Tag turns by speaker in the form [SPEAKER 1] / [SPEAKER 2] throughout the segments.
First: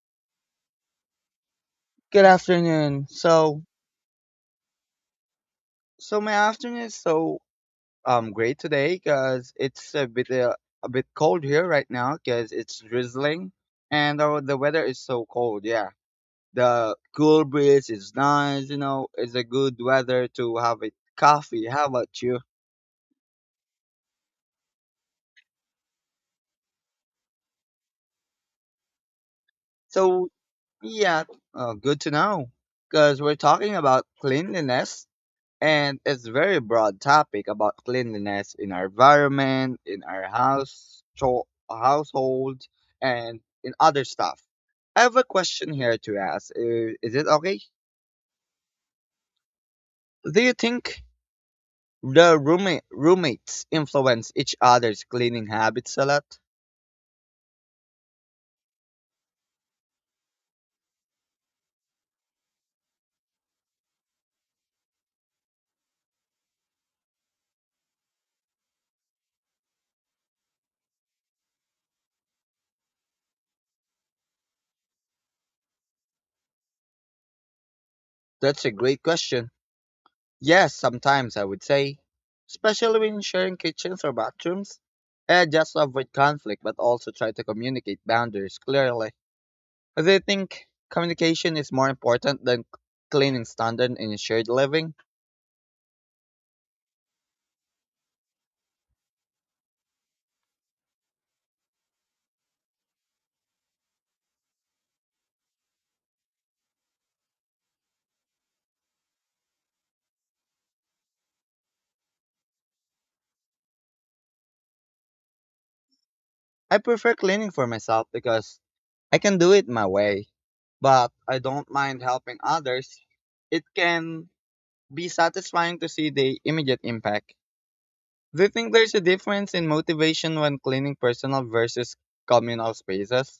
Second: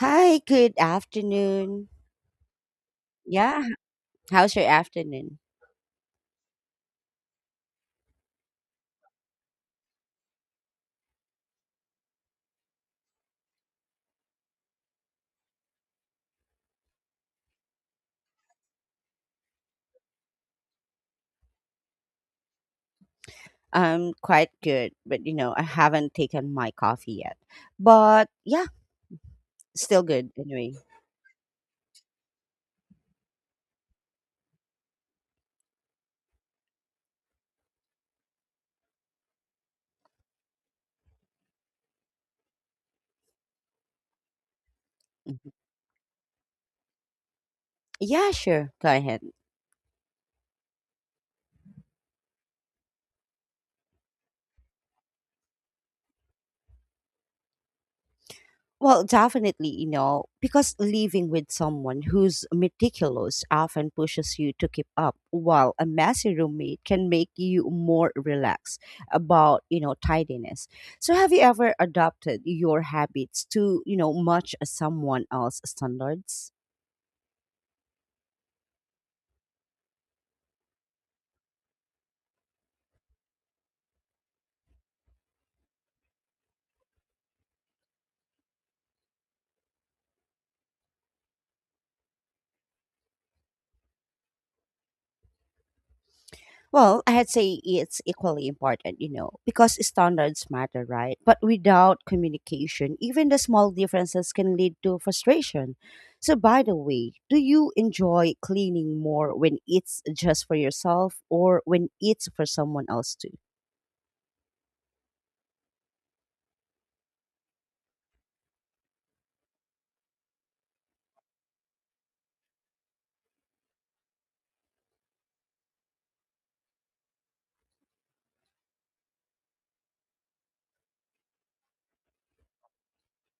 [SPEAKER 1] Hi, good afternoon.
[SPEAKER 2] Good afternoon. So,
[SPEAKER 1] Yeah, h- How's your afternoon?
[SPEAKER 2] so my afternoon is so great today because it's a bit cold here right now because it's drizzling and the weather is so cold. Yeah, the cool breeze is nice. You know, it's a good weather to have a coffee. How about you?
[SPEAKER 1] Quite good, but you know, I haven't taken my coffee yet. But yeah, still
[SPEAKER 2] So
[SPEAKER 1] good anyway.
[SPEAKER 2] yeah, good to know because we're talking about cleanliness and it's very broad topic about cleanliness in our environment, in our house, household, and in other stuff. I have a
[SPEAKER 1] Mhm.
[SPEAKER 2] question here to ask. Is it okay?
[SPEAKER 1] Yeah, sure. Go ahead.
[SPEAKER 2] Do you think the roommates influence each other's cleaning habits a lot?
[SPEAKER 1] Well, definitely, you know, because living with someone who's meticulous often pushes you to keep up, while a messy roommate can make you more relaxed about, you know, tidiness. So, have you ever adopted your habits to, you know, match someone else's standards?
[SPEAKER 2] That's a great question. Yes, sometimes I would say, especially when sharing kitchens or bathrooms. I just avoid conflict, but also try to communicate boundaries clearly. As I think communication is more important than cleaning standard in shared living,
[SPEAKER 1] Well, I'd say it's equally important, you know, because standards matter, right? But without communication, even the small differences can lead to frustration. So, by the way, do you enjoy cleaning more when it's just for yourself or when it's for someone else too?
[SPEAKER 2] I prefer cleaning for myself because I can do it my way, but I don't mind helping others. It can be satisfying to see the immediate impact. Do you think there's a difference in motivation when cleaning personal versus communal spaces?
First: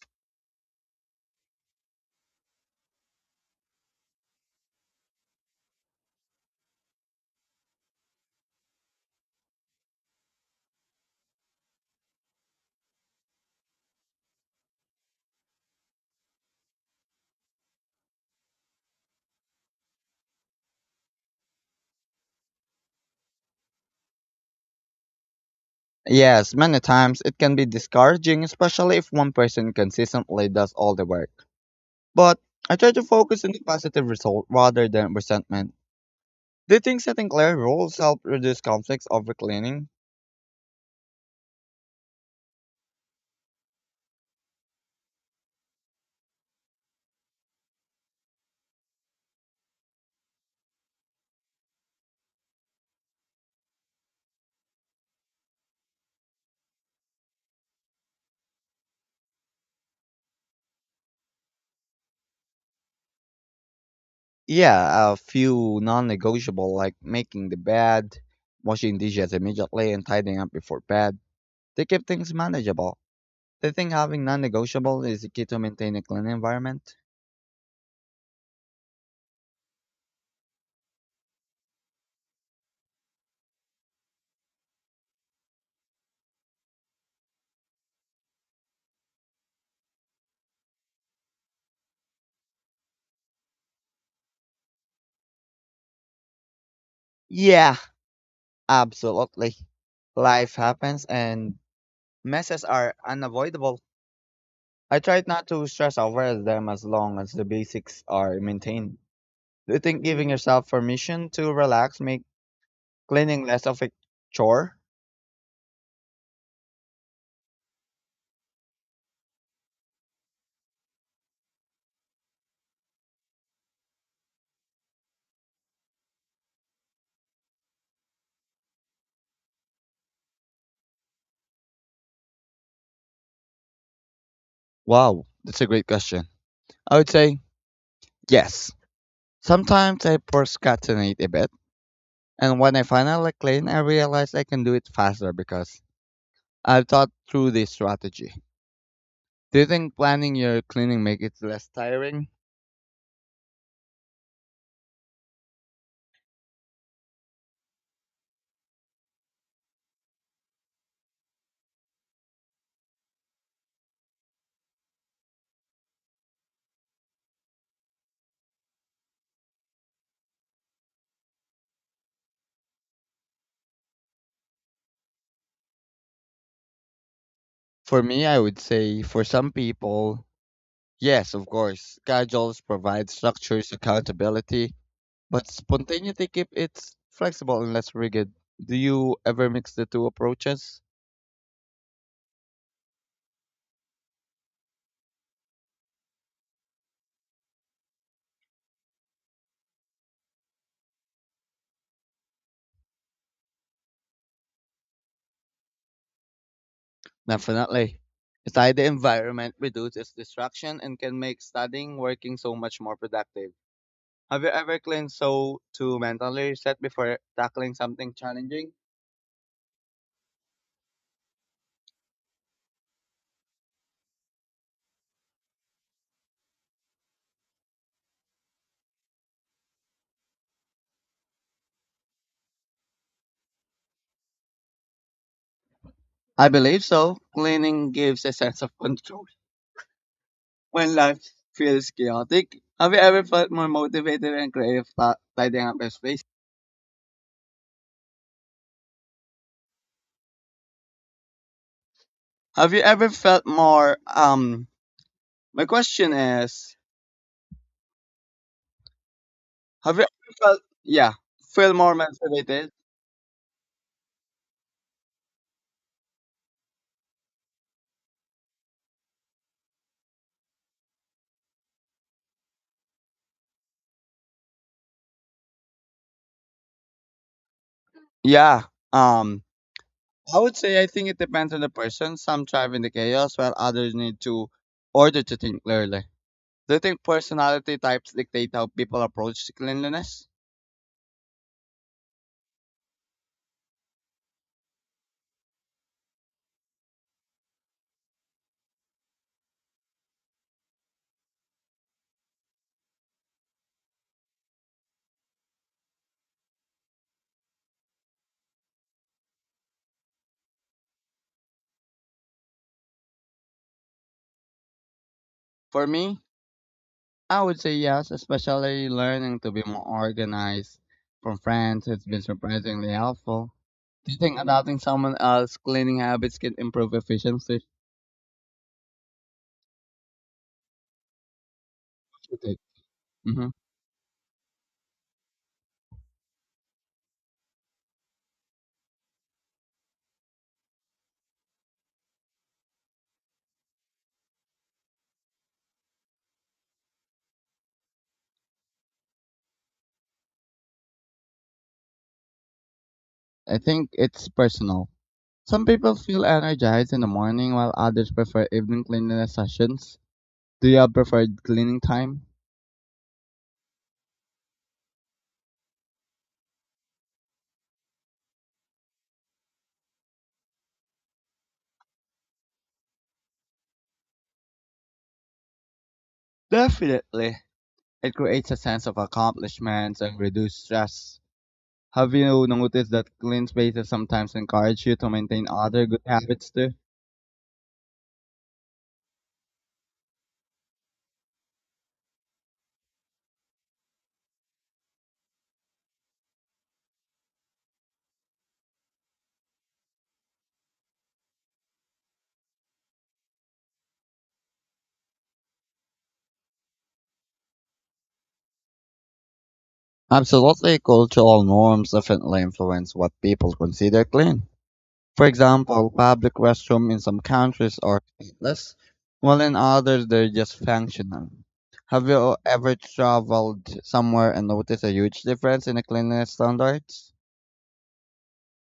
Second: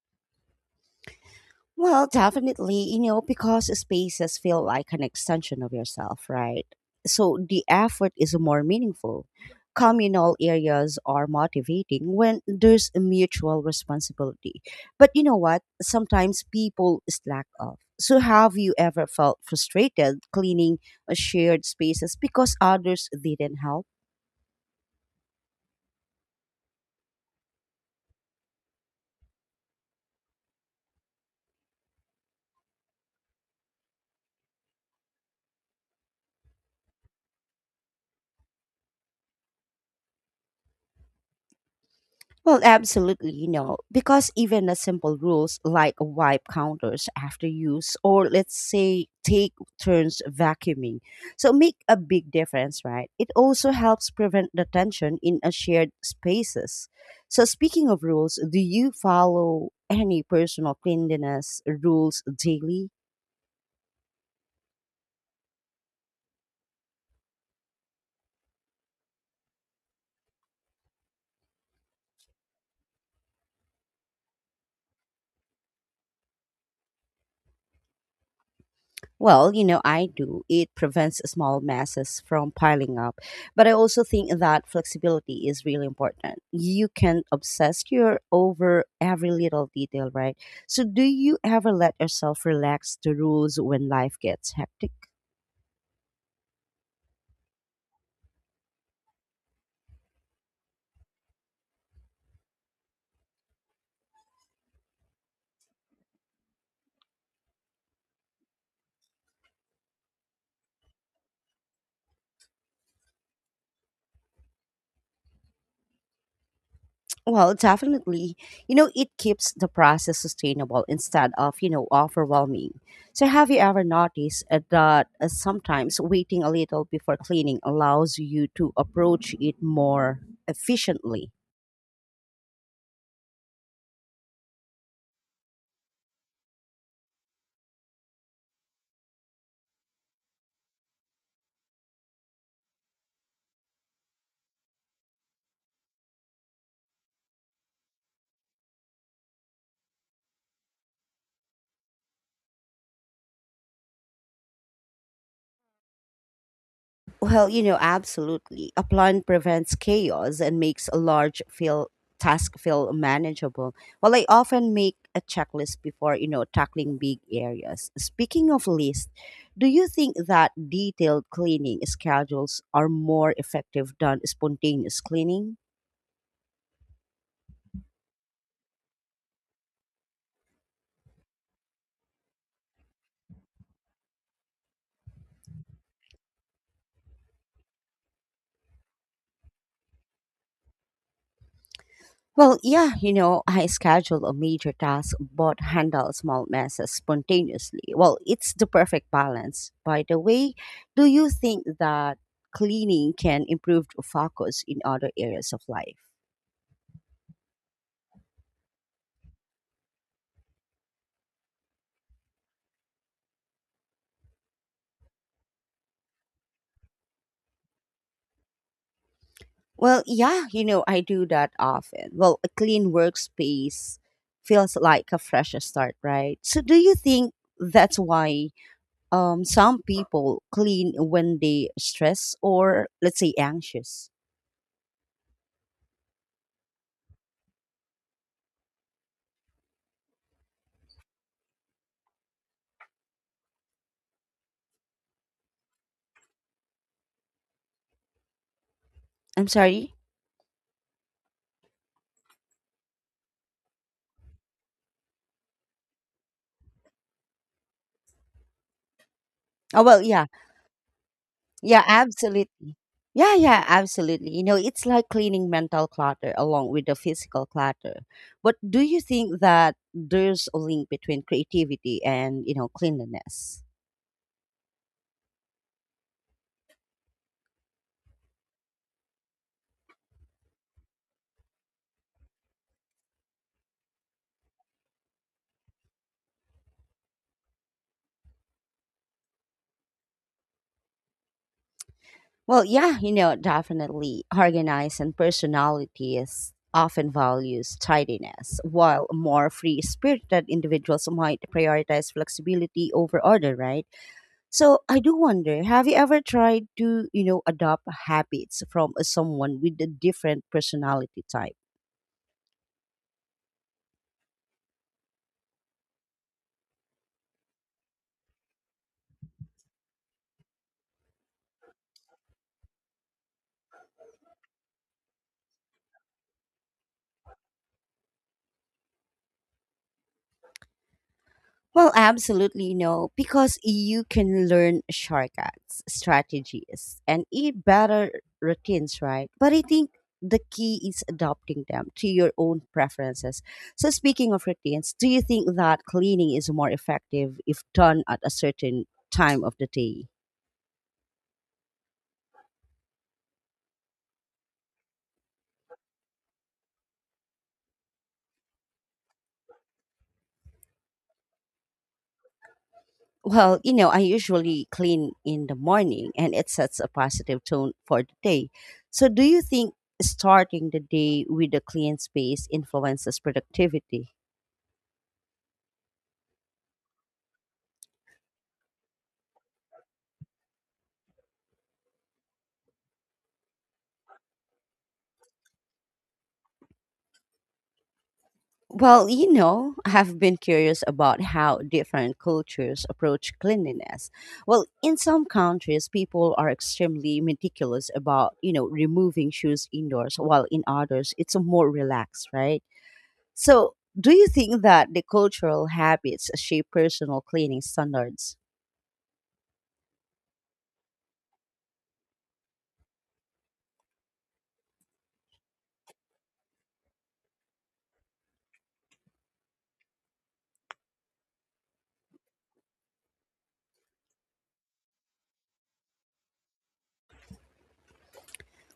[SPEAKER 1] Well, definitely, you know, because spaces feel like an extension of yourself, right? So the effort is more meaningful. Communal areas are motivating when there's a mutual responsibility. But you know what? Sometimes people slack off. So, have you ever felt frustrated cleaning a shared spaces because others didn't help?
[SPEAKER 2] Yes, many times it can be discouraging, especially if one person consistently does all the work. But I try to focus on the positive result rather than resentment. Do you think setting clear rules help reduce conflicts over cleaning?
[SPEAKER 1] Well, absolutely, you know, because even the simple rules like wipe counters after use or let's say take turns vacuuming. So make a big difference, right? It also helps prevent the tension in a shared spaces. So speaking of rules, do you follow any personal cleanliness rules daily?
[SPEAKER 2] Yeah, a few non negotiable like making the bed, washing dishes immediately, and tidying up before bed. They keep things manageable. Do you think having non negotiable is the key to maintain a clean environment?
[SPEAKER 1] Well, you know, I do. It prevents small masses from piling up. But I also think that flexibility is really important. You can obsess your over every little detail, right? So do you ever let yourself relax the rules when life gets hectic?
[SPEAKER 2] Yeah, absolutely. Life happens and messes are unavoidable. I try not to stress over them as long as the basics are maintained. Do you think giving yourself permission to relax make cleaning less of a chore?
[SPEAKER 1] Well, definitely. You know, it keeps the process sustainable instead of, you know, overwhelming. So, have you ever noticed that sometimes waiting a little before cleaning allows you to approach it more efficiently?
[SPEAKER 2] Wow, that's a great question. I would say yes. Sometimes I procrastinate a bit, and when I finally clean, I realize I can do it faster because I've thought through the strategy. Do you think planning your cleaning make it less tiring?
[SPEAKER 1] Well, you know, absolutely. A plan prevents chaos and makes a large feel task feel manageable. Well, I often make a checklist before, you know, tackling big areas. Speaking of list, do you think that detailed cleaning schedules are more effective than spontaneous cleaning?
[SPEAKER 2] For me, I would say for some people, yes, of course. Schedules provide structures, accountability, but spontaneity keeps it flexible and less rigid. Do you ever mix the two approaches?
[SPEAKER 1] Well, yeah, you know, I schedule a major task but handle small messes spontaneously. Well, it's the perfect balance. By the way, do you think that cleaning can improve focus in other areas of life?
[SPEAKER 2] Definitely. It's like the environment reduces distraction and can make studying working so much more productive. Have you ever cleaned so to mentally reset before tackling something challenging?
[SPEAKER 1] Well, yeah, you know, I do that often. Well, a clean workspace feels like a fresh start, right? So, do you think that's why some people clean when they stress or, let's say, anxious?
[SPEAKER 2] I believe so. Cleaning gives a sense of control when life feels chaotic. Have you ever felt more motivated and creative tidying up your space?
[SPEAKER 1] I'm sorry?
[SPEAKER 2] Have you ever felt more my question is
[SPEAKER 1] Oh,
[SPEAKER 2] have
[SPEAKER 1] well,
[SPEAKER 2] you
[SPEAKER 1] yeah.
[SPEAKER 2] ever felt yeah, feel
[SPEAKER 1] Yeah,
[SPEAKER 2] more motivated?
[SPEAKER 1] absolutely. Yeah, yeah, absolutely. You know, it's like cleaning mental clutter along with the physical clutter. But do you think that there's a link between creativity and, you know, cleanliness?
[SPEAKER 2] Yeah. Um I would say I think it depends on the person. Some thrive in the chaos while others need to order to think clearly. Do you think personality types dictate how people approach cleanliness?
[SPEAKER 1] Well, yeah, you know, definitely. Organized and personality is often values tidiness, while more free spirited individuals might prioritize flexibility over order, right? So I do wonder, have you ever tried to, you know, adopt habits from someone with a different personality type?
[SPEAKER 2] For me, I would say yes, especially learning to be more organized from friends. It's been surprisingly helpful. Do you think adopting someone else's cleaning habits can improve efficiency?
[SPEAKER 1] Well, absolutely no,
[SPEAKER 2] Mm-hmm.
[SPEAKER 1] because you can learn shortcuts, strategies, and eat better routines, right? But I think the key is adopting them to your own preferences. So speaking of routines, do you think that cleaning is more effective if done at a certain time of the day?
[SPEAKER 2] I think it's personal. Some people feel energized in the morning while others prefer evening cleanliness sessions. Do you have preferred cleaning time?
[SPEAKER 1] Well, you know, I usually clean in the morning and it sets a positive tone for the day. So, do you think starting the day with a clean space influences productivity?
[SPEAKER 2] Definitely. It creates a sense of accomplishment and reduced stress. Have you noticed that clean spaces sometimes encourage you to maintain other good habits too?
[SPEAKER 1] Well, you know, I have been curious about how different cultures approach cleanliness. Well, in some countries, people are extremely meticulous about, you know, removing shoes indoors, while in others, it's more relaxed, right? So, do you think that the cultural habits shape personal cleaning standards?
[SPEAKER 2] Absolutely, cultural norms definitely influence what people consider clean. For example, public restrooms in some countries are cleanless, while in others they're just functional. Have you ever traveled somewhere and noticed a huge difference in the cleanliness standards?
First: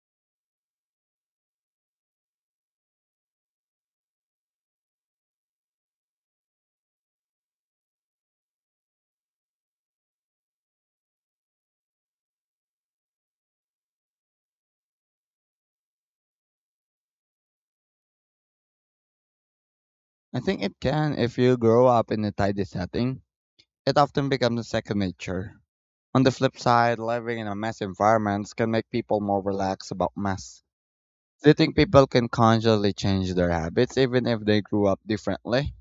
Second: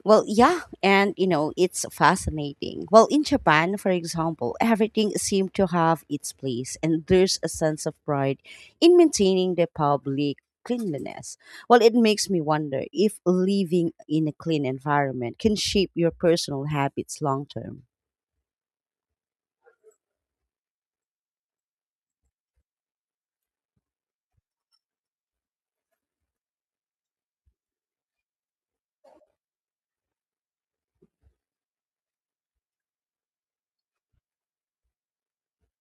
[SPEAKER 1] Well, yeah, and you know, it's fascinating. Well, in Japan, for example, everything seemed to have its place, and there's a sense of pride in maintaining the public cleanliness. Well, it makes me wonder if living in a clean environment can shape your personal habits long term.
[SPEAKER 2] I think it can if you grow up in a tidy setting. It often becomes second nature. On the flip side, living in a messy environment can make people more relaxed about mess. Do you think people can consciously change their habits even if they grew up differently?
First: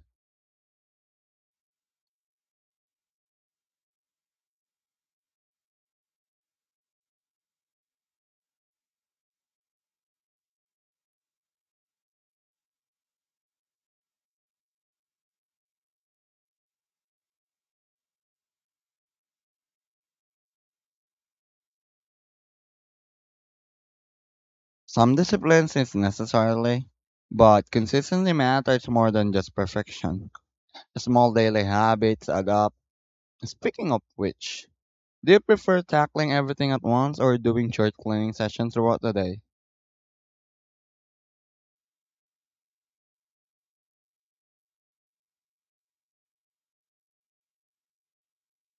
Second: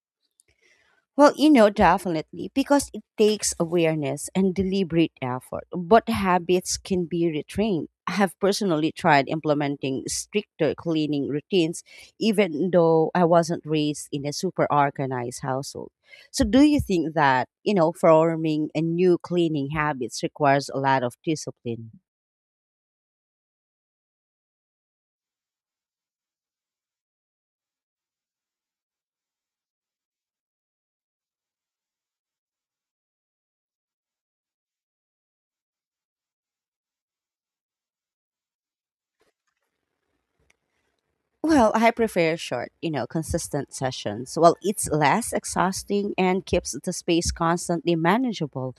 [SPEAKER 1] Well, you know, definitely, because it takes awareness and deliberate effort, but habits can be retrained. I have personally tried implementing stricter cleaning routines, even though I wasn't raised in a super organized household. So, do you think that, you know, forming a new cleaning habits requires a lot of discipline?
[SPEAKER 2] Some disciplines is necessarily, but consistency matters more than just perfection. Small daily habits add up. Speaking of which, do you prefer tackling everything at once or doing short cleaning sessions throughout the day?
[SPEAKER 1] Well, I prefer short, you know, consistent sessions. Well, it's less exhausting and keeps the space constantly manageable.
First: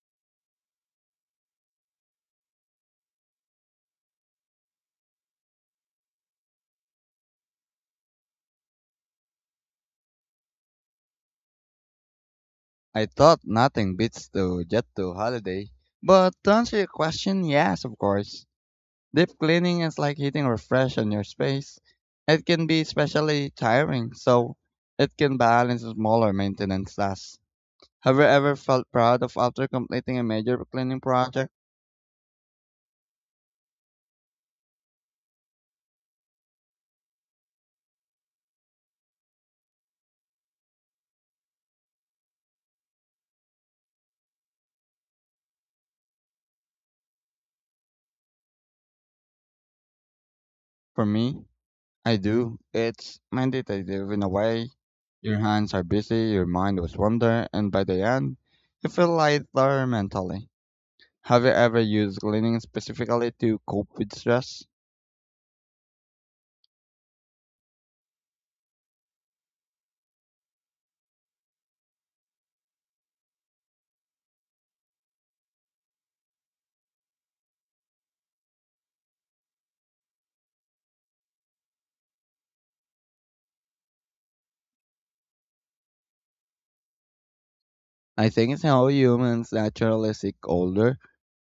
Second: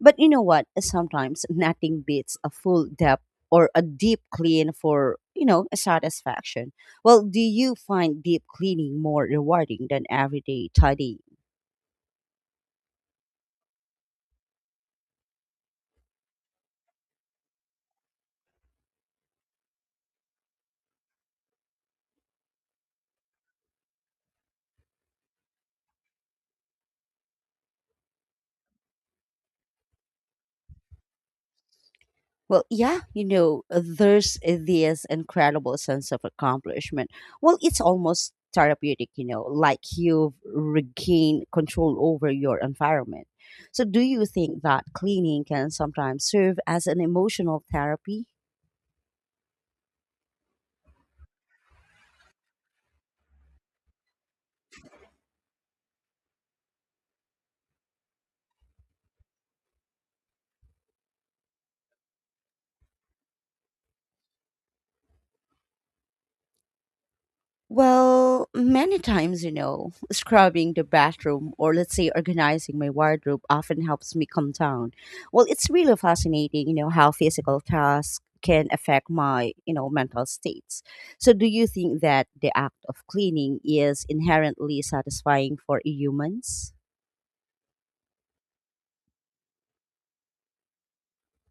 [SPEAKER 1] But you know what? Sometimes nothing beats a full depth or a deep clean for, you know, satisfaction. Well, do you find deep cleaning more rewarding than everyday tidying?
[SPEAKER 2] I thought nothing beats to jet to holiday. But to answer your question, yes, of course. Deep cleaning is like hitting refresh on your space. It can be especially tiring, so it can balance smaller maintenance tasks. Have you ever felt proud of after completing a major cleaning project?
[SPEAKER 1] Well, yeah, you know, there's this incredible sense of accomplishment. Well, it's almost therapeutic, you know, like you've regained control over your environment. So, do you think that cleaning can sometimes serve as an emotional therapy?
[SPEAKER 2] For me, I do. It's meditative in a way. Your hands are busy, your mind was wander, and by the end, you feel lighter mentally. Have you ever used cleaning specifically to cope with stress?
[SPEAKER 1] Well, many times, you know, scrubbing the bathroom or let's say organizing my wardrobe often helps me calm down. Well, it's really fascinating, you know, how physical tasks can affect my, you know, mental states. So, do you think that the act of cleaning is inherently satisfying for humans?
[SPEAKER 2] I think it's how humans naturally seek older,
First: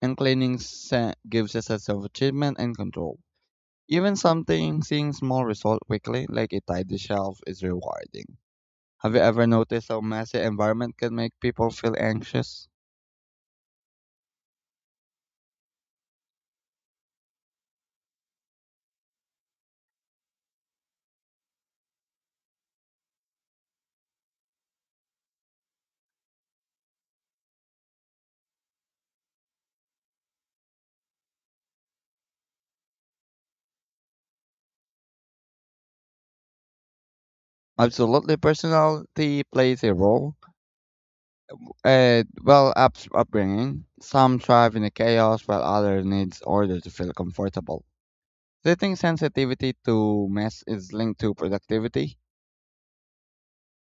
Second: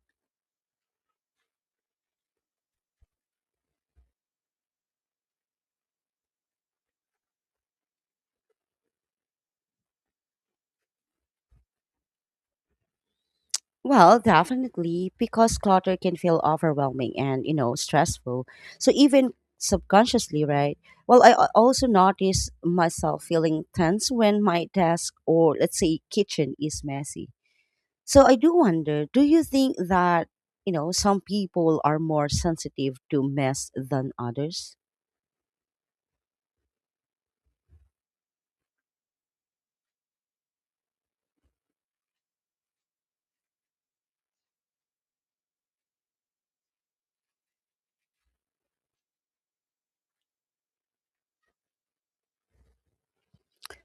[SPEAKER 2] and gives us a sense of achievement and control. Even something seeing small result quickly, like a tidy shelf, is rewarding. Have you ever noticed how messy environment can make people feel anxious?
[SPEAKER 1] Well, definitely, because clutter can feel overwhelming and, you know, stressful. So even subconsciously, right? Well, I also notice myself feeling tense when my desk or, let's say, kitchen is messy. So I do wonder, do you think that, you know, some people are more sensitive to mess than others?
[SPEAKER 2] Absolutely, personality plays a role. Well, upbringing. Some thrive in the chaos, while others needs order to feel comfortable. Do you think sensitivity to mess is linked to productivity?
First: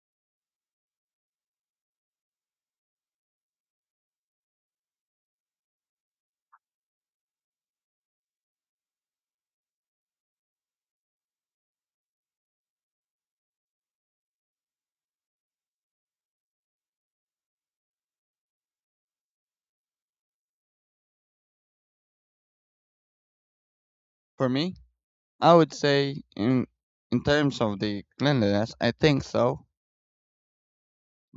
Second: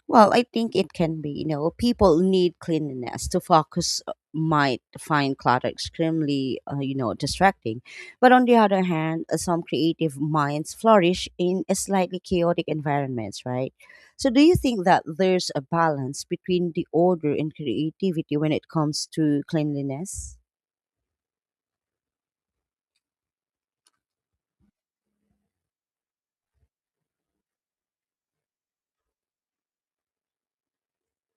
[SPEAKER 1] Well, I think it can be. You know, people need cleanliness to focus. Might find clutter extremely, you know, distracting. But on the other hand, some creative minds flourish in a slightly chaotic environments, right? So, do you think that there's a balance between the order and creativity when it comes to cleanliness?
[SPEAKER 2] For me, I would say in terms of the cleanliness, I think so.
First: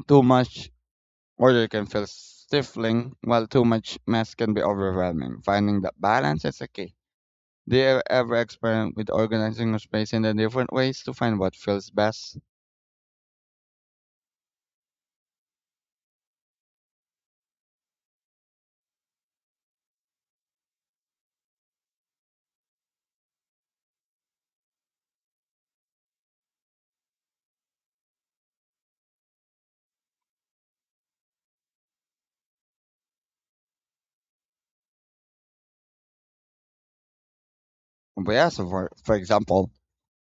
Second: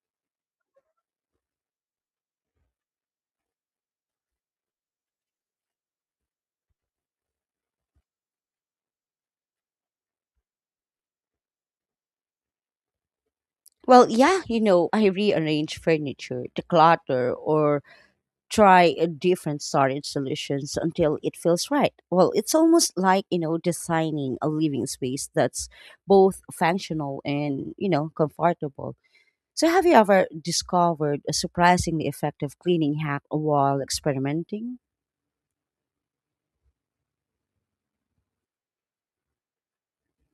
[SPEAKER 2] Too much order can feel stifling, while too much mess can be overwhelming. Finding that balance is a key. Do you ever experiment with organizing your space in the different ways to find what feels best?
[SPEAKER 1] Well, yeah, you know, I rearrange furniture, declutter, or try a different storage solutions until it feels right. Well, it's almost like, you know, designing a living space that's both functional and, you know, comfortable. So have you ever discovered a surprisingly effective cleaning hack while experimenting?
[SPEAKER 2] Yes, for example,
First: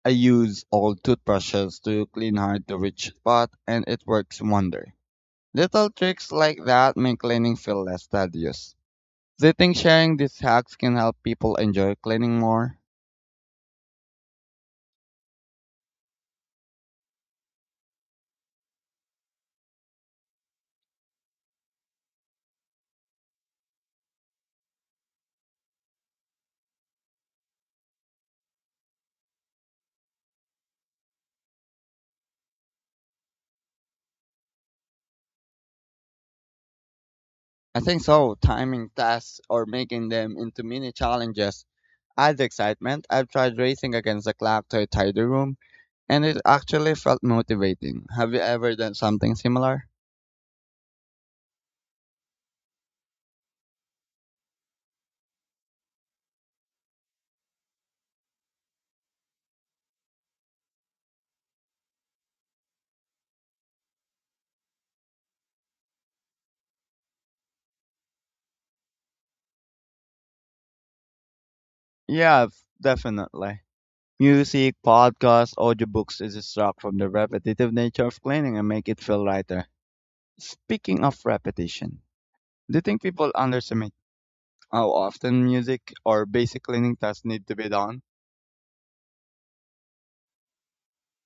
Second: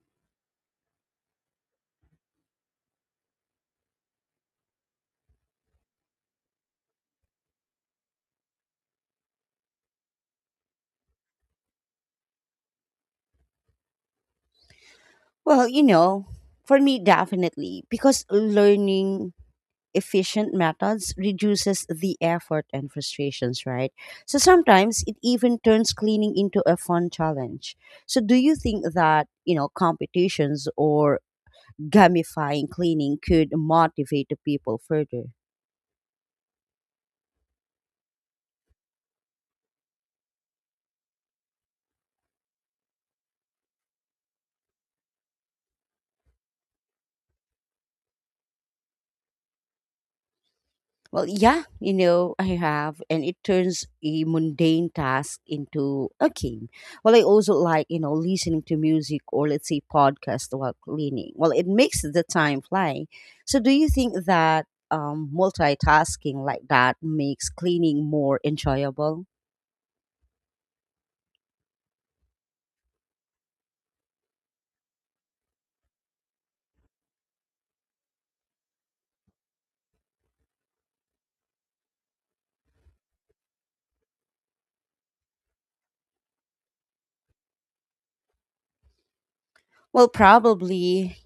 [SPEAKER 2] I use old toothbrushes to clean hard to reach spot and it works wonder. Little tricks like that make cleaning feel less tedious. Do you think sharing these hacks can help people enjoy cleaning more?
[SPEAKER 1] Well, you know, for me definitely because learning efficient methods reduces the effort and frustrations, right? So sometimes it even turns cleaning into a fun challenge. So do you think that, you know, competitions or gamifying cleaning could motivate the people further?
[SPEAKER 2] I think so. Timing tasks or making them into mini challenges adds excitement. I've tried racing against the clock to a tidy room, and it actually felt motivating. Have you ever done something similar?
[SPEAKER 1] Well, yeah, you know, I have, and it turns a mundane task into a game. Well, I also like, you know, listening to music or let's say podcast while cleaning. Well, it makes the time fly. So, do you think that multitasking like that makes cleaning more enjoyable?
[SPEAKER 2] Yeah, definitely. Music, podcasts, audiobooks is distract from the repetitive nature of cleaning and make it feel lighter. Speaking of repetition, do you think people underestimate how often music or basic cleaning tasks need to be done?
[SPEAKER 1] Well, probably,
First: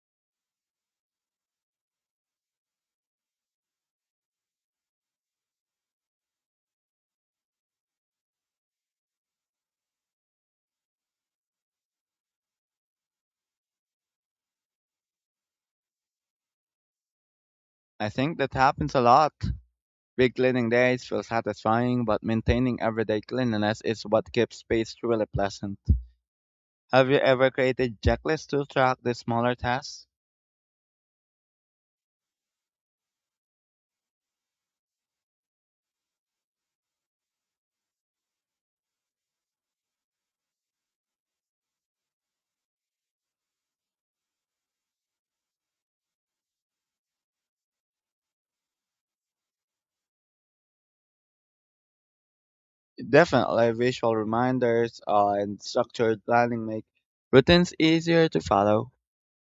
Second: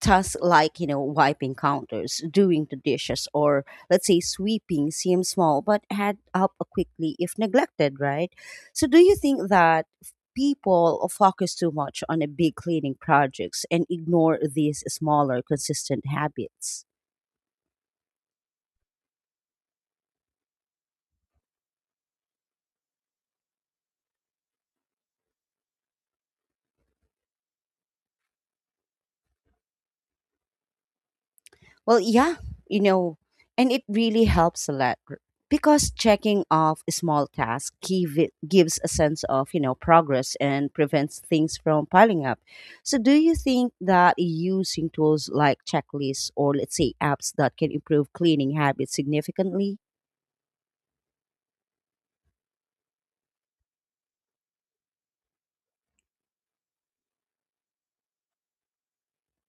[SPEAKER 1] tasks like you know wiping counters doing the dishes or let's say sweeping seem small but add up quickly if neglected right so do you think that people focus too much on a big cleaning projects and ignore these smaller consistent habits.
[SPEAKER 2] I think that happens a lot. Big cleaning days feel satisfying, but maintaining everyday cleanliness is what keeps space truly pleasant. Have you ever created checklists to track the smaller tasks?
[SPEAKER 1] Well, yeah, you know, and it really helps a lot because checking off small tasks gives a sense of, you know, progress and prevents things from piling up. So, do you think that using tools like checklists or let's say apps that can improve cleaning habits significantly?
[SPEAKER 2] Definitely, visual reminders and structured planning make routines easier to follow.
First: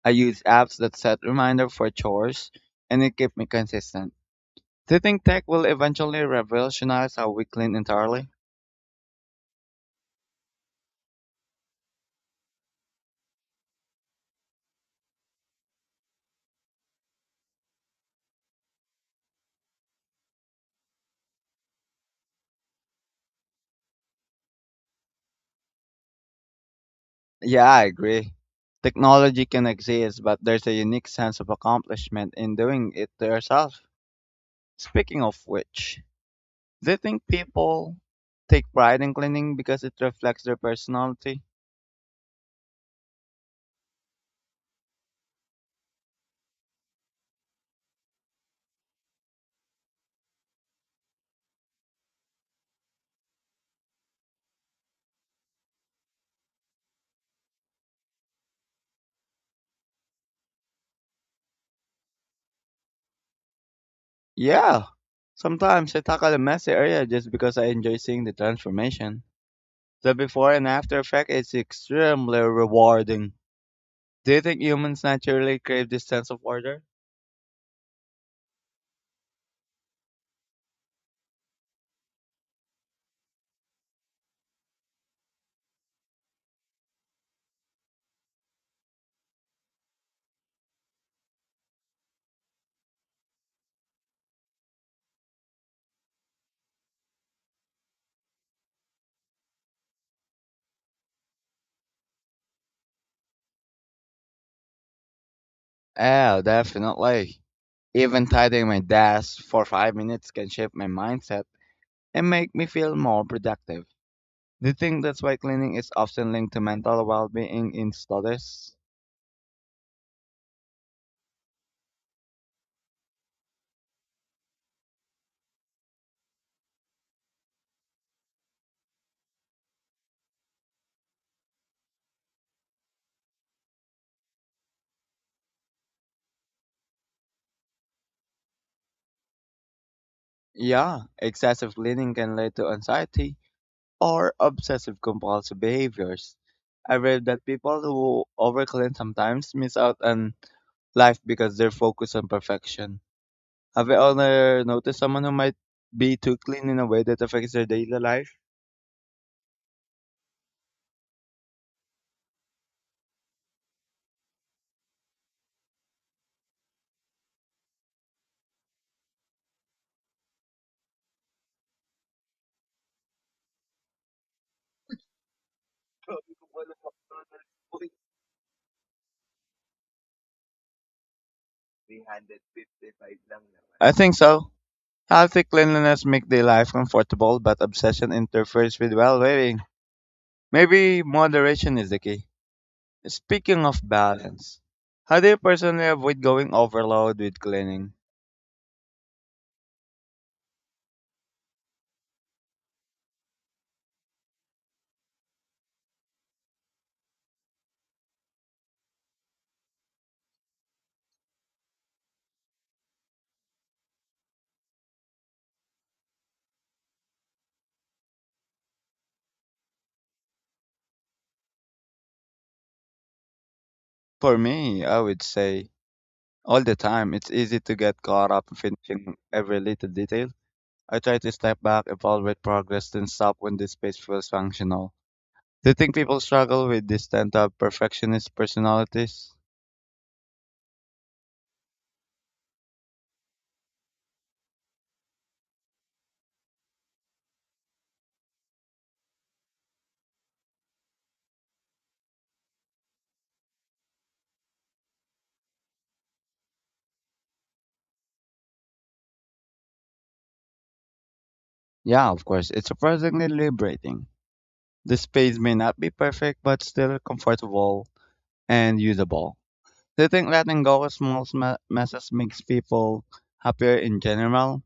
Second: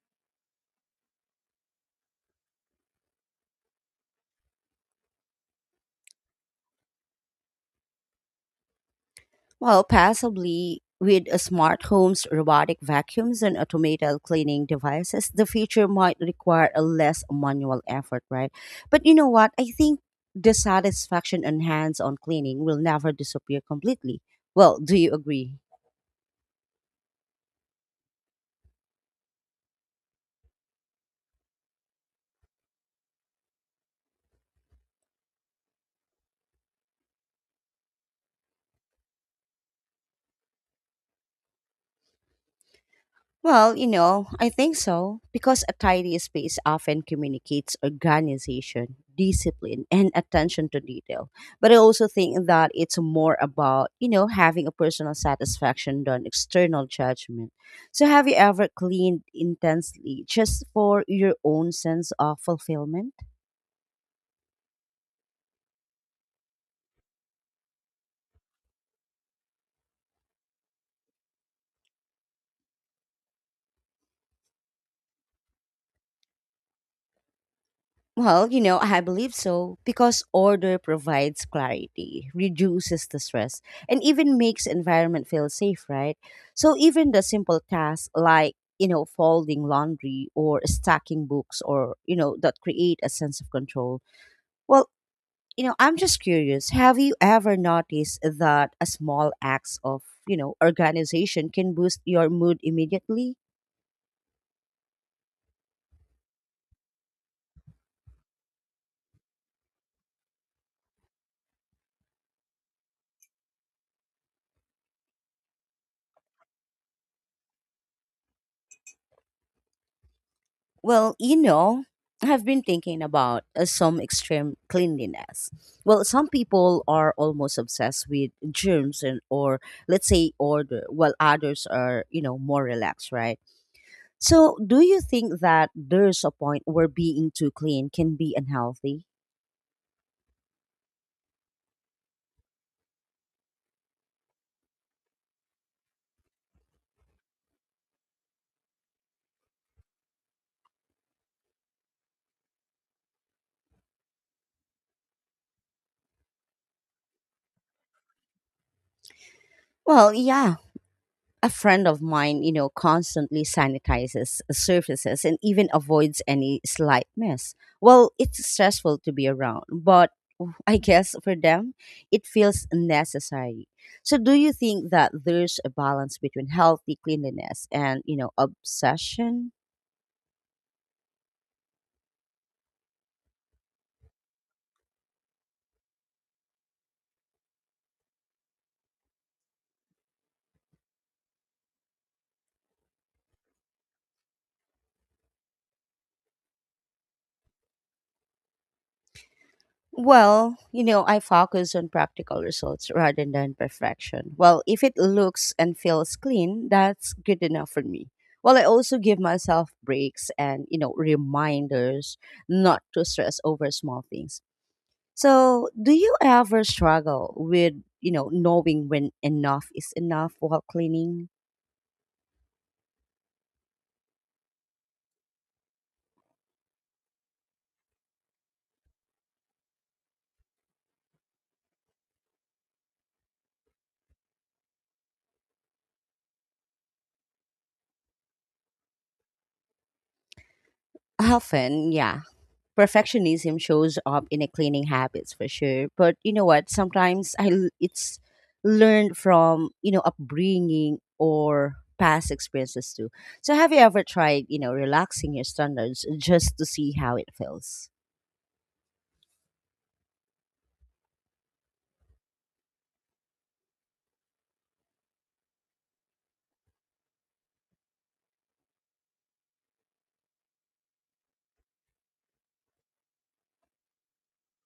[SPEAKER 2] I use apps that set reminder for chores, and it keep me consistent. Do you think tech will eventually revolutionize how we clean entirely?
[SPEAKER 1] Well, possibly with smart homes, robotic vacuums, and automated cleaning devices, the future might require a less manual effort, right? But you know what? I think the satisfaction and hands on cleaning will never disappear completely. Well, do you agree?
[SPEAKER 2] Yeah, I agree. Technology can exist, but there's a unique sense of accomplishment in doing it yourself. Speaking of which, do you think people take pride in cleaning because it reflects their personality?
[SPEAKER 1] Well, you know, I think so because a tidy space often communicates organization, discipline, and attention to detail. But I also think that it's more about, you know, having a personal satisfaction than external judgment. So, have you ever cleaned intensely just for your own sense of fulfillment?
[SPEAKER 2] Yeah. Sometimes I tackle a messy area just because I enjoy seeing the transformation. The before and after effect is extremely rewarding. Do you think humans naturally crave this sense of order?
[SPEAKER 1] Well, you know, I believe so because order provides clarity, reduces the stress, and even makes environment feel safe, right? So even the simple tasks like, you know, folding laundry or stacking books or, you know, that create a sense of control. Well, you know, I'm just curious, have you ever noticed that a small acts of, you know, organization can boost your mood immediately?
[SPEAKER 2] Oh, definitely. Even tidying my desk for 5 minutes can shift my mindset and make me feel more productive. Do you think that's why cleaning is often linked to mental well being in studies?
[SPEAKER 1] Well, you know, I've been thinking about some extreme cleanliness. Well, some people are almost obsessed with germs and or let's say order, while others are, you know, more relaxed, right? So, do you think that there's a point where being too clean can be unhealthy?
[SPEAKER 2] Yeah, excessive cleaning can lead to anxiety or obsessive compulsive behaviors. I read that people who overclean sometimes miss out on life because they're focused on perfection. Have you ever noticed someone who might be too clean in a way that affects their daily life?
[SPEAKER 1] Well, yeah, a friend of mine, you know, constantly sanitizes surfaces and even avoids any slight mess. Well, it's stressful to be around, but I guess for them, it feels necessary. So, do you think that there's a balance between healthy cleanliness and, you know, obsession?
[SPEAKER 2] I think so. Healthy cleanliness makes their life comfortable, but obsession interferes with well-being. Maybe moderation is the key. Speaking of balance, how do you personally avoid going overload with cleaning?
[SPEAKER 1] Well, you know, I focus on practical results rather than perfection. Well, if it looks and feels clean, that's good enough for me. Well, I also give myself breaks and, you know, reminders not to stress over small things. So, do you ever struggle with, you know, knowing when enough is enough while cleaning?
[SPEAKER 2] For me, I would say all the time. It's easy to get caught up in finishing every little detail. I try to step back, evaluate progress, then stop when the space feels functional. Do you think people struggle with this tend to have perfectionist personalities?
[SPEAKER 1] Often, yeah. Perfectionism shows up in a cleaning habits for sure, but you know what, sometimes it's learned from, upbringing or past experiences too. So have you ever tried, relaxing your standards just to see how it feels?
[SPEAKER 2] Yeah, of course. It's surprisingly liberating. The space may not be perfect, but still comfortable and usable. Do you think letting go of small messes makes people happier in general?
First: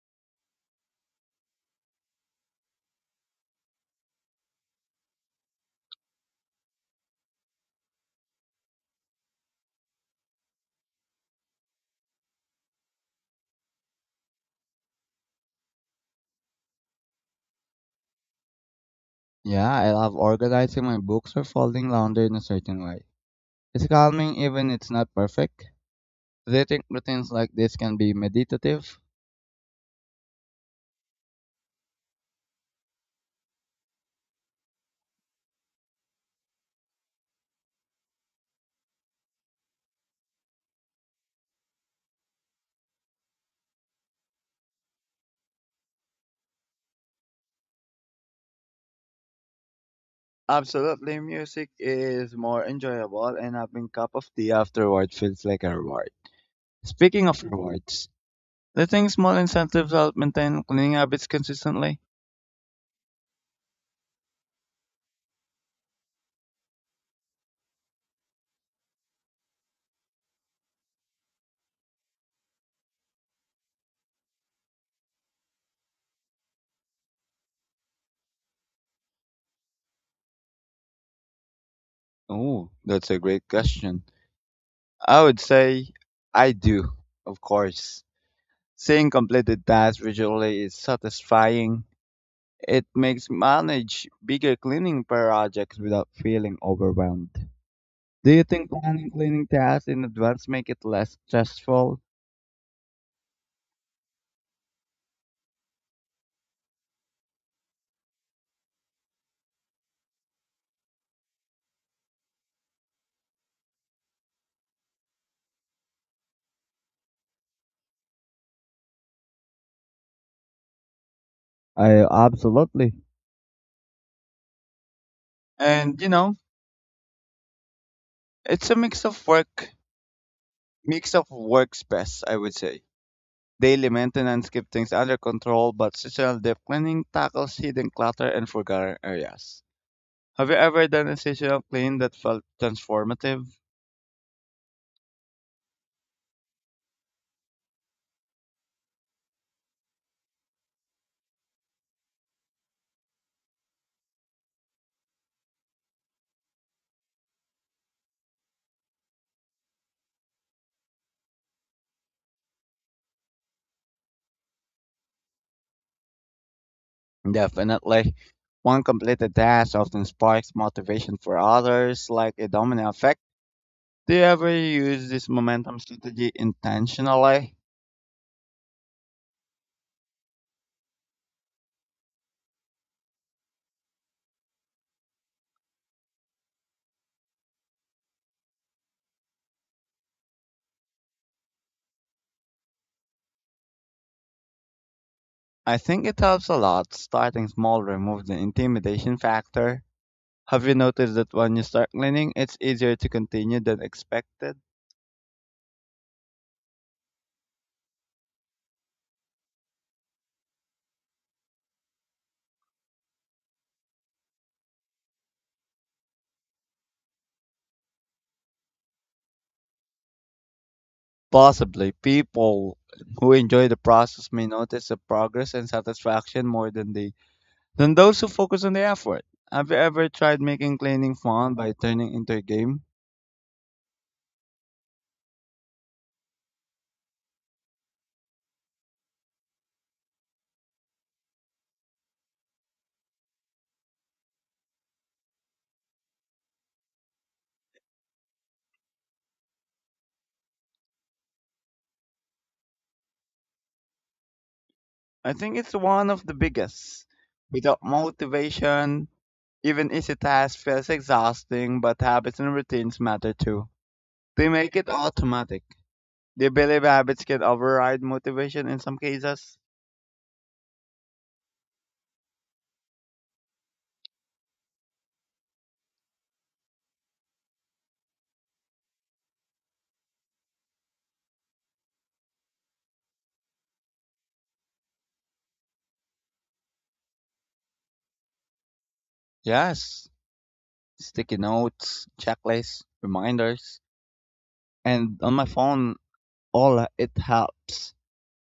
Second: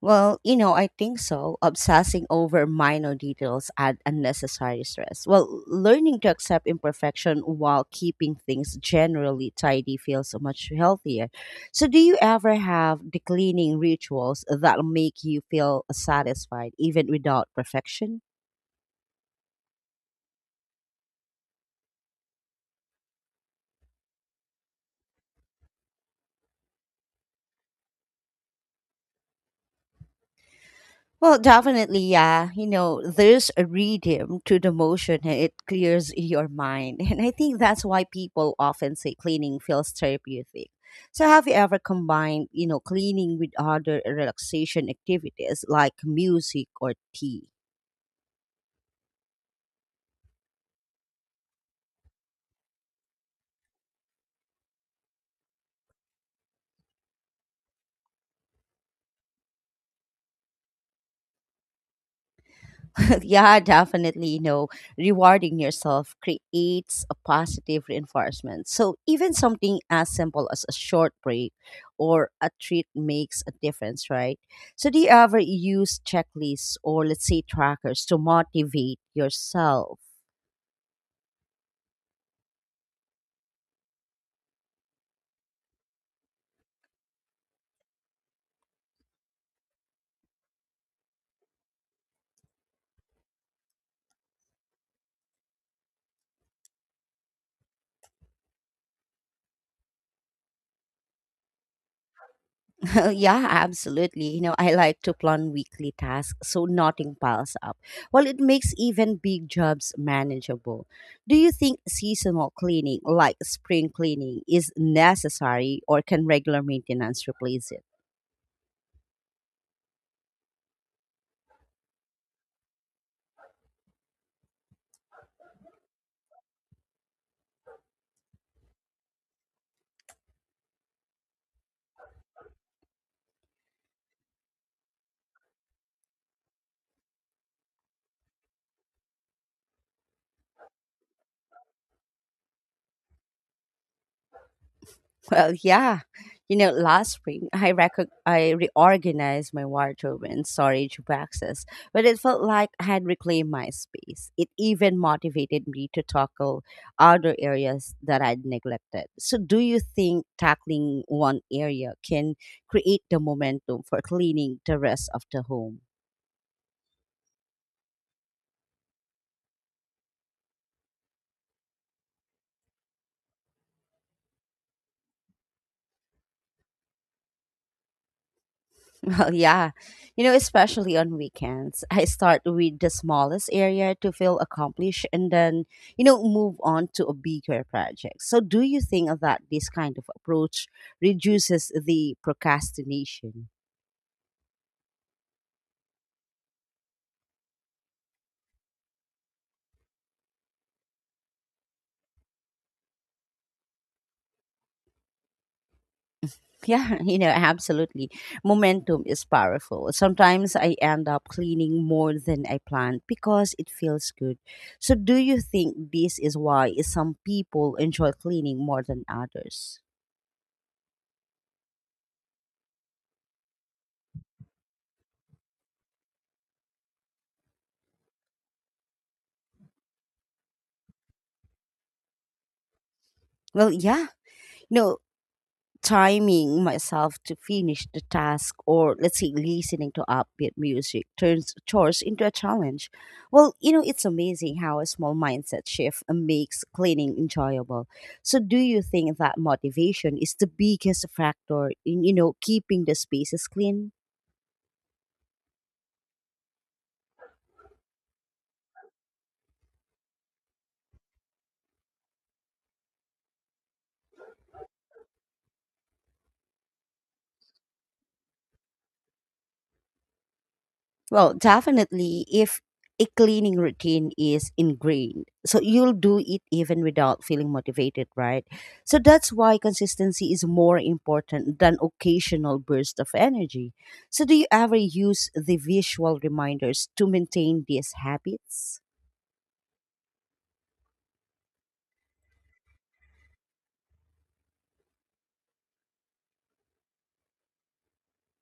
[SPEAKER 1] Well, I think so. Obsessing over minor details add unnecessary stress. Well, learning to accept imperfection while keeping things generally tidy feels so much healthier. So, do you ever have the cleaning rituals that make you feel satisfied even without perfection?
[SPEAKER 2] Yeah, I love organizing my books or folding laundry in a certain way. It's calming even it's not perfect. Do you think routines like this can be meditative?
[SPEAKER 1] Well, definitely, yeah. You know, there's a rhythm to the motion and it clears your mind. And I think that's why people often say cleaning feels therapeutic. So, have you ever combined, cleaning with other relaxation activities like music or tea?
[SPEAKER 2] Absolutely, music is more enjoyable and having cup of tea afterward feels like a reward. Speaking of rewards, do you think small incentives help maintain cleaning habits consistently?
[SPEAKER 1] Yeah, definitely. You know, rewarding yourself creates a positive reinforcement. So even something as simple as a short break or a treat makes a difference, right? So do you ever use checklists, or let's say trackers, to motivate yourself?
[SPEAKER 2] Oh, that's a great question. I would say I do, of course. Seeing completed tasks visually is satisfying. It makes manage bigger cleaning projects without feeling overwhelmed. Do you think planning cleaning tasks in advance make it less stressful?
[SPEAKER 1] Yeah, absolutely. You know, I like to plan weekly tasks so nothing piles up. Well, it makes even big jobs manageable. Do you think seasonal cleaning, like spring cleaning, is necessary, or can regular maintenance replace it?
[SPEAKER 2] I absolutely. And you know, it's a mix of work stress, I would say. Daily maintenance keeps things under control, but seasonal deep cleaning tackles hidden clutter and forgotten areas. Have you ever done a seasonal clean that felt transformative?
[SPEAKER 1] Well, yeah. You know, last spring I reorganized my wardrobe and storage boxes, but it felt like I had reclaimed my space. It even motivated me to tackle other areas that I'd neglected. So, do you think tackling one area can create the momentum for cleaning the rest of the home?
[SPEAKER 2] Definitely. One completed task often sparks motivation for others, like a domino effect. Do you ever use this momentum strategy intentionally?
[SPEAKER 1] Oh, yeah. You know, especially on weekends, I start with the smallest area to feel accomplished and then, move on to a bigger project. So, do you think that this kind of approach reduces the procrastination?
[SPEAKER 2] I think it helps a lot. Starting small removes the intimidation factor. Have you noticed that when you start cleaning, it's easier to continue than expected?
[SPEAKER 1] Yeah, absolutely. Momentum is powerful. Sometimes I end up cleaning more than I planned because it feels good. So, do you think this is why some people enjoy cleaning more than others?
[SPEAKER 2] Possibly. People who enjoy the process may notice the progress and satisfaction more than those who focus on the effort. Have you ever tried making cleaning fun by turning into a game?
[SPEAKER 1] Well, yeah. No, timing myself to finish the task, or let's say listening to upbeat music, turns chores into a challenge. Well, you know, it's amazing how a small mindset shift makes cleaning enjoyable. So do you think that motivation is the biggest factor in, keeping the spaces clean?
[SPEAKER 2] I think it's one of the biggest. Without motivation, even easy tasks feels exhausting, but habits and routines matter too. They make it automatic. Do you believe habits can override motivation in some cases?
[SPEAKER 1] Well, definitely, if a cleaning routine is ingrained. So you'll do it even without feeling motivated, right? So that's why consistency is more important than occasional bursts of energy. So do you ever use the visual reminders to maintain these habits?
[SPEAKER 2] Yes. Sticky notes, checklists, reminders, and on my phone, all it helps.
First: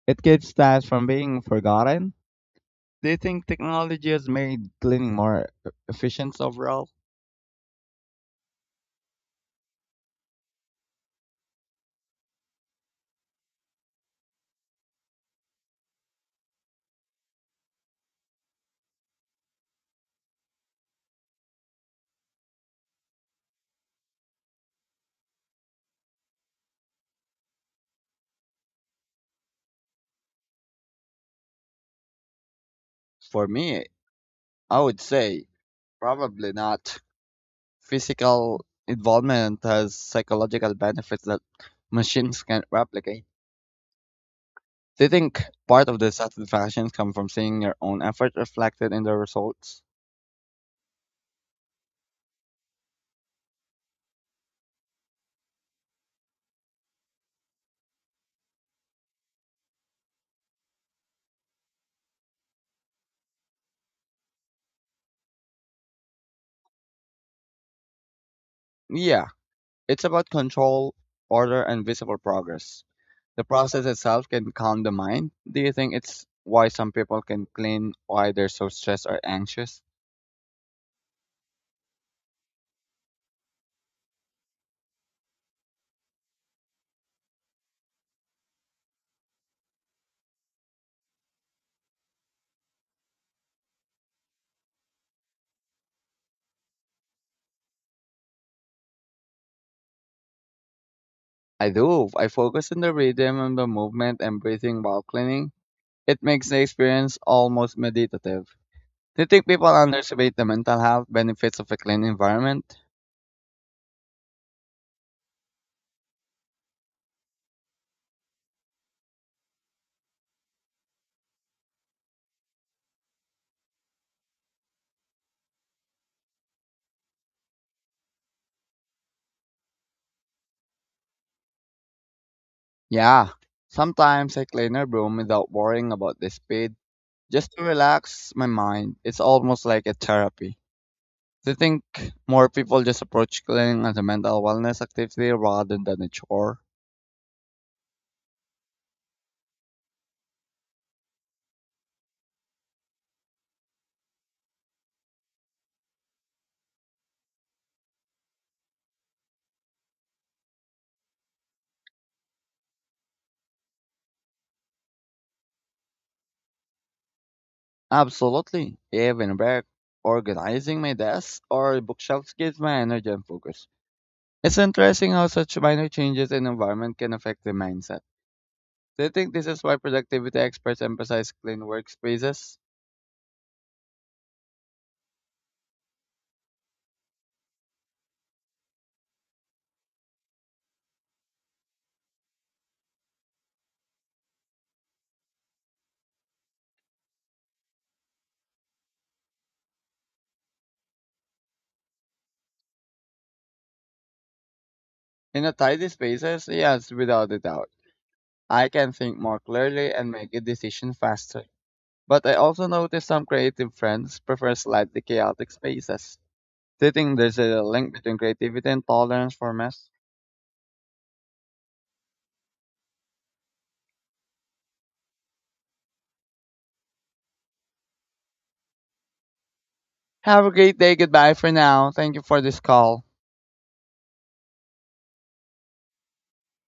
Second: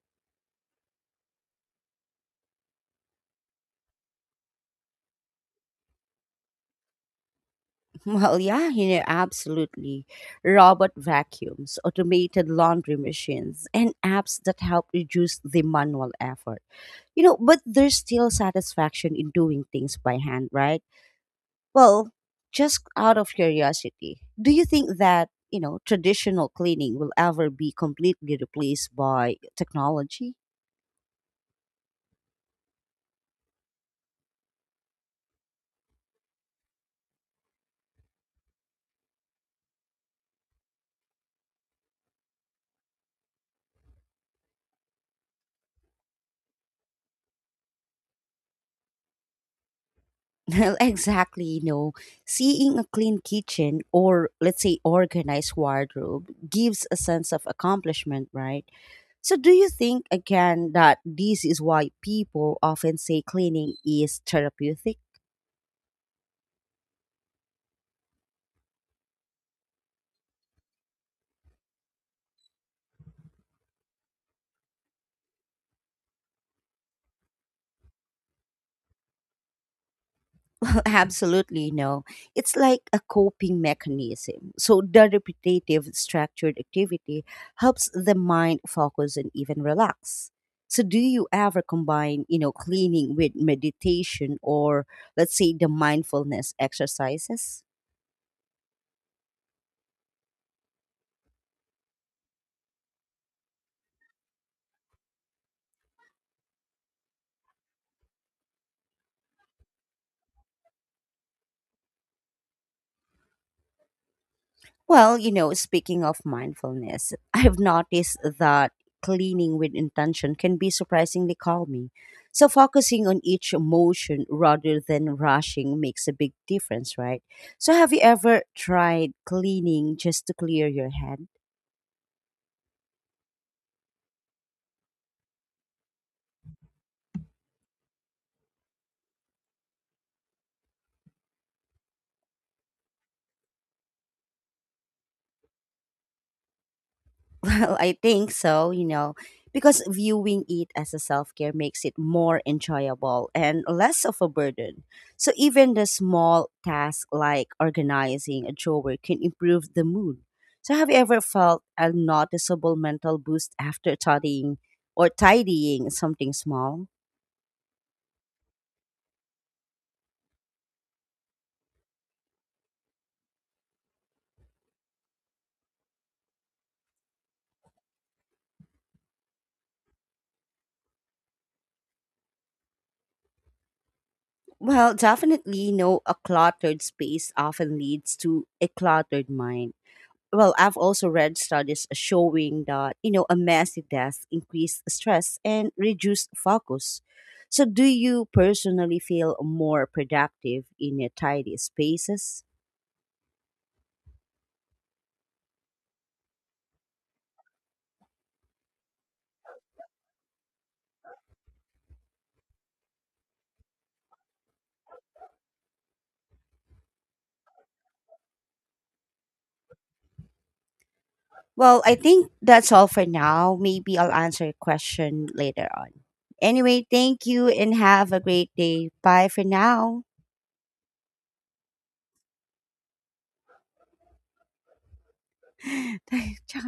[SPEAKER 2] It keeps tasks from being forgotten. Do you think technology has made cleaning more efficient overall?
[SPEAKER 1] Well, yeah, absolutely. Robot vacuums, automated laundry machines, and apps that help reduce the manual effort. You know, but there's still satisfaction in doing things by hand, right? Well, just out of curiosity, do you think that, traditional cleaning will ever be completely replaced by technology?
[SPEAKER 2] For me, I would say probably not. Physical involvement has psychological benefits that machines can't replicate. Do you think part of the satisfaction comes from seeing your own effort reflected in the results?
[SPEAKER 1] Well, exactly, seeing a clean kitchen, or let's say organized wardrobe, gives a sense of accomplishment, right? So do you think again that this is why people often say cleaning is therapeutic?
[SPEAKER 2] Yeah, it's about control, order, and visible progress. The process itself can calm the mind. Do you think it's why some people can clean why they're so stressed or anxious?
[SPEAKER 1] Absolutely no. It's like a coping mechanism. So the repetitive structured activity helps the mind focus and even relax. So do you ever combine, cleaning with meditation, or let's say the mindfulness exercises?
[SPEAKER 2] I do. I focus on the rhythm and the movement and breathing while cleaning. It makes the experience almost meditative. Do you think people underestimate the mental health benefits of a clean environment?
[SPEAKER 1] Well, you know, speaking of mindfulness, I've noticed that cleaning with intention can be surprisingly calming. So, focusing on each emotion rather than rushing makes a big difference, right? So, have you ever tried cleaning just to clear your head?
[SPEAKER 2] Yeah. Sometimes I clean a room without worrying about the speed, just to relax my mind. It's almost like a therapy. Do you think more people just approach cleaning as a mental wellness activity rather than a chore?
[SPEAKER 1] Well, I think so, because viewing it as a self care makes it more enjoyable and less of a burden. So even the small task like organizing a drawer can improve the mood. So have you ever felt a noticeable mental boost after tidying, or tidying something small?
[SPEAKER 2] Absolutely. Even back organizing my desk or bookshelves gives me energy and focus. It's interesting how such minor changes in environment can affect the mindset. Do you think this is why productivity experts emphasize clean workspaces?
[SPEAKER 1] Well, definitely, a cluttered space often leads to a cluttered mind. Well, I've also read studies showing that, a messy desk increased stress and reduced focus. So, do you personally feel more productive in a tidy spaces?
[SPEAKER 2] In a tidy spaces, yes, without a doubt. I can think more clearly and make a decision faster. But I also notice some creative friends prefer slightly chaotic spaces. Do you think there's a link between creativity and tolerance for mess?
[SPEAKER 1] Well, I think that's all for now. Maybe I'll answer your question later on. Anyway, thank you and have a great day. Bye for now.
[SPEAKER 2] Have a great day. Goodbye for now. Thank you for this call.
[SPEAKER 1] Tsaka